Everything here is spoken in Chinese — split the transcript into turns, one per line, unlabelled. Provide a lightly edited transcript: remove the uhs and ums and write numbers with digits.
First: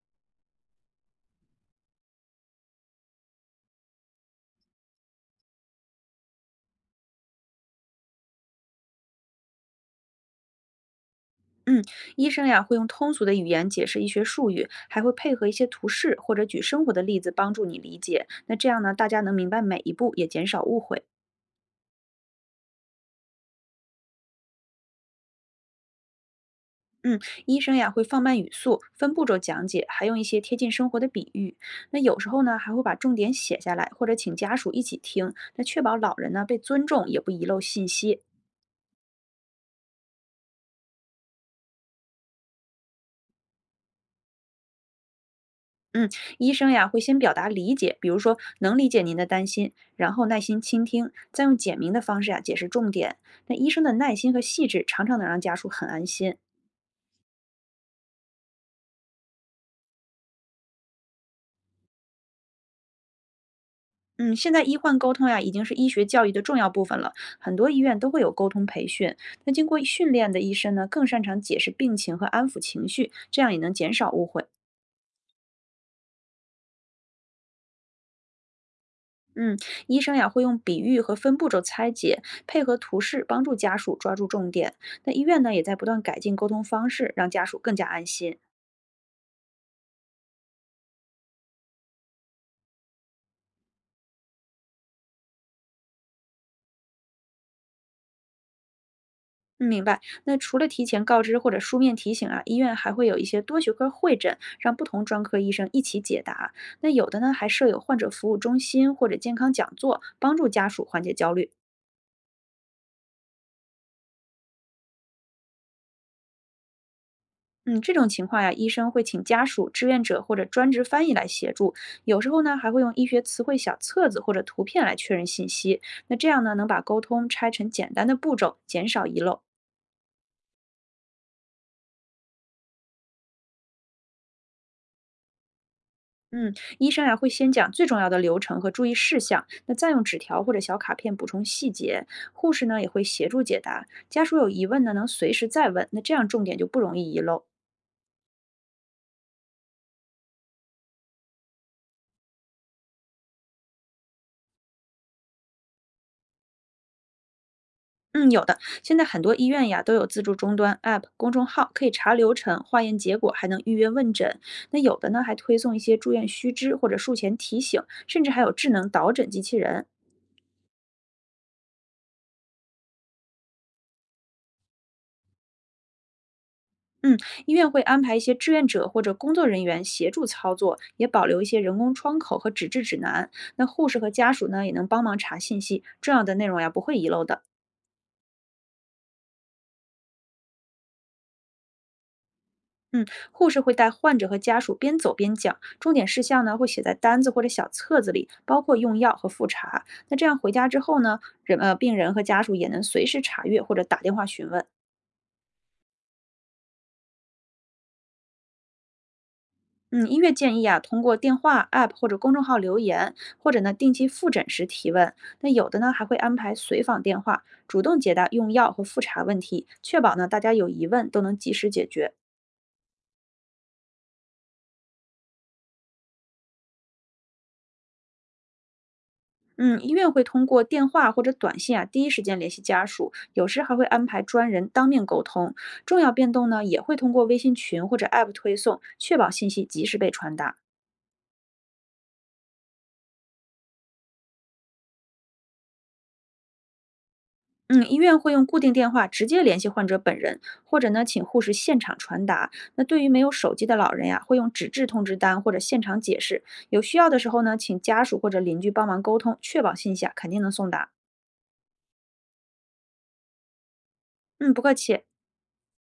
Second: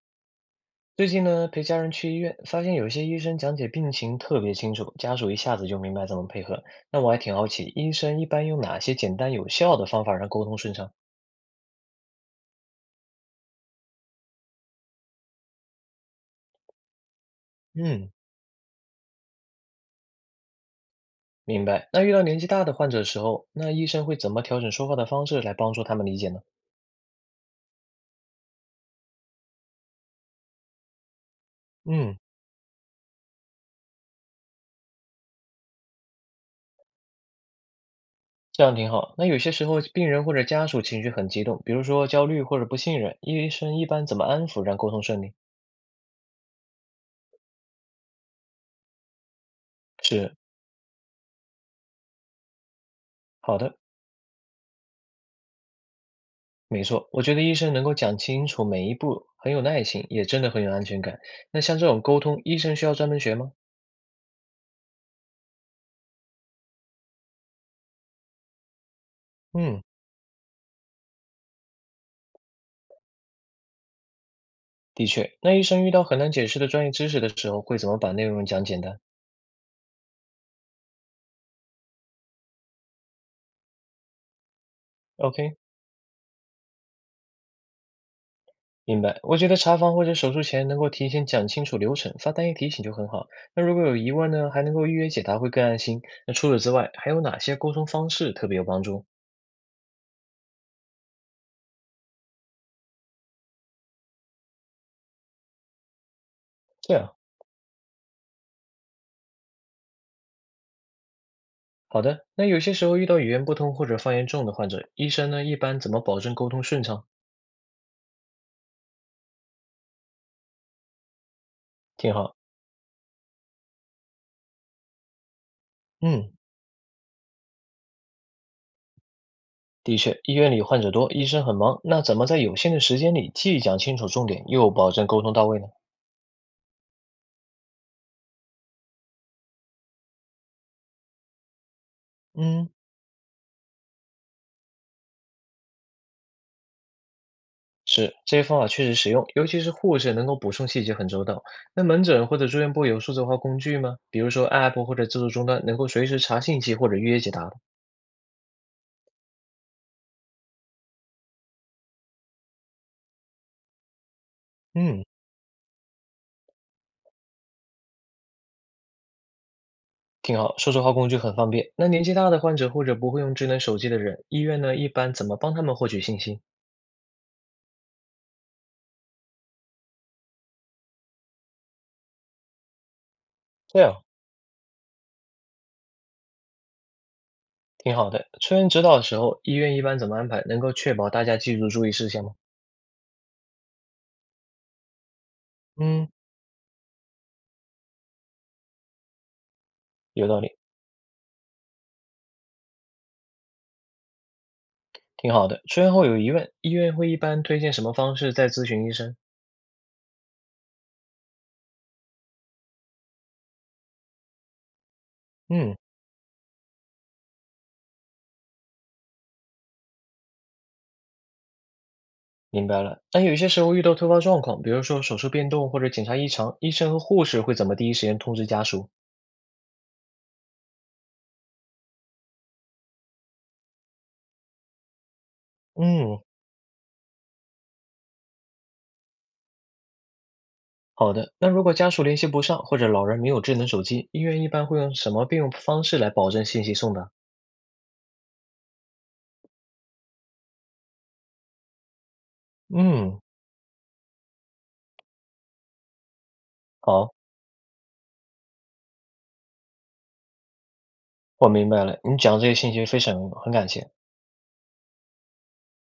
最近呢，陪家人去医院，发现有些医生讲解病情特别清楚，家属一下子就明白怎么配合。那我还挺好奇，医生一般用哪些简单有效的方法让沟通顺畅？
嗯，医生呀会用通俗的语言解释医学术语，还会配合一些图示或者举生活的例子帮助你理
嗯，
解。那这样呢，大家能明白每一步，也减少误会。
明白。那遇到年纪大的患者的时候，那医生会怎么调整说话的方式来帮助他们理解呢？
嗯，医生呀会放慢语速，分步骤讲解，还用一些贴近生活的比喻。那
嗯，
有时候呢，还会把重点写下来，或者请家属一起听，那确保老人呢被尊重，也不遗漏信息。
这样挺好。那有些时候病人或者家属情绪很激动，比如说焦虑或者不信任，医生一般怎么安抚让沟通顺利？
嗯，医生呀会先表达理解，比如说能理解您的担心，然后
是，
耐心倾听，再用简明的方式呀解释重点。那
好
医
的。
生的耐心和细致，常常能让家属很安心。
没错，我觉得医生能够讲清楚每一步，很有耐心，也真的很有安全感。那像这种沟通，医生需要专门学吗？
嗯，现在医患沟通呀已经是医学教育的重要部分了，很多医院都会有沟通培训。那经过
嗯，
训练的医生呢，更擅长解释病情和安抚情绪，这样也能减少误会。
的确。那医生遇到很难解释的专业知识的时候，会怎么把内容讲简单
嗯，医生呀会用比喻和分步骤拆解，配合图示帮助家属抓住重点。那医院呢
？OK，
也在不断改进沟通方式，让家属更加安心。
明白。我觉得查房或者手术前能够提前讲清楚流程，发单一提醒就很好。那如果有疑问呢，还能够预约解答，会更安心。那除此之外，还有哪些沟通方式特别有帮助？
嗯，明白。那除了提前告知或者书面提醒啊，医院还会有一些多学科会诊，让不同专科医生一起解答。那
对
有
啊，
的呢还设有患者服务中心或者健康讲座，帮助家属缓解焦虑。
好的。那有些时候遇到语言不通或者方言重的患者，医生呢一般怎么保证沟通顺畅？
嗯，这种情况呀，医生会请家属、志愿者或者专职翻译来协助，
挺
有时
好。
候呢还会用医学词汇小册子或者图片来确认信息。那这
嗯。
样呢，能把沟通拆成简单的步骤，减少遗漏。
的确，医院里患者多，医生很忙，那怎么在有限的时间里既讲清楚重点，又保证沟通到位呢？
嗯，医生呀会先讲最重要的流程和注意事项，那再用纸条或者小卡片补充细节。护士
嗯，
呢也会协助解答，家属有疑问呢能随时再问，那这样重点就不容易遗漏。
是，这些方法确实实用，尤其是护士能够补充细节很周到。那门诊或者住院部有数字化工具吗？比如说 App 或者自助终端，能够随时查信息或者预约解答的。
嗯，有的。现在很多医院呀都有自助终端 App、公众号，可以查流程、化验结果，还能预约问诊。那有
嗯，
的呢还推送一些住院须知或者术前提醒，甚至还有智能导诊机器人。
挺好，数字化工具很方便。那年纪大的患者或者不会用智能手机的人，医院呢一般怎么帮他们获取信息？
嗯，医院会安排一些志愿者或者工作人员协助操作，也保留一些人工窗口和纸质指南。那
这
护士
样
和家属呢也能帮忙查信息，重要的内容呀不会遗漏的。
挺好的。出院指导的时候，医院一般怎么安排，能够确保大家记住注意事项吗？
嗯，护士会带患者和家属边走边讲，重点
嗯。
事项呢会写在单子或者小册子里，包括用药和复查。那这
有
样
道理，
回家之后呢，病人和家属也能随时查阅或者打电话询问。
挺好的。出院后有疑问，医院会一般推荐什么方式再咨询医生？
嗯，医院建议啊，通过电话、App 或者公众号留言，或者呢定期复诊时提问。那有
嗯，
的呢还会安排随访电话，主动解答用药和复查问题，确保呢大家有疑问都能及时解决。
明白了。那有些时候遇到突发状况，比如说手术变动或者检查异常，医生和护士会怎么第一时间通知家属？
嗯，医院会通过电话或者短信啊，第一时间联系家属，有时还会安排专人当面沟通。重要
嗯，
变动呢，也会通过微信群或者 App 推送，确保信息及时被传达。
好的。那如果家属联系不上，或者老人没有智能手机，医院一般会用什么备用方式来保证信息送达？
嗯，医院会用固定电话直接联系患者本人，或者呢，请护士现场传达。那对于没
嗯，
有手机的老人呀，会用纸质通知单或者现场解释。有需要
好，
的时候呢，请家属或者邻居帮忙沟通，确保信息啊肯定能送达。
我明白了。你讲这些信息非常有用很感谢。
嗯，不客气。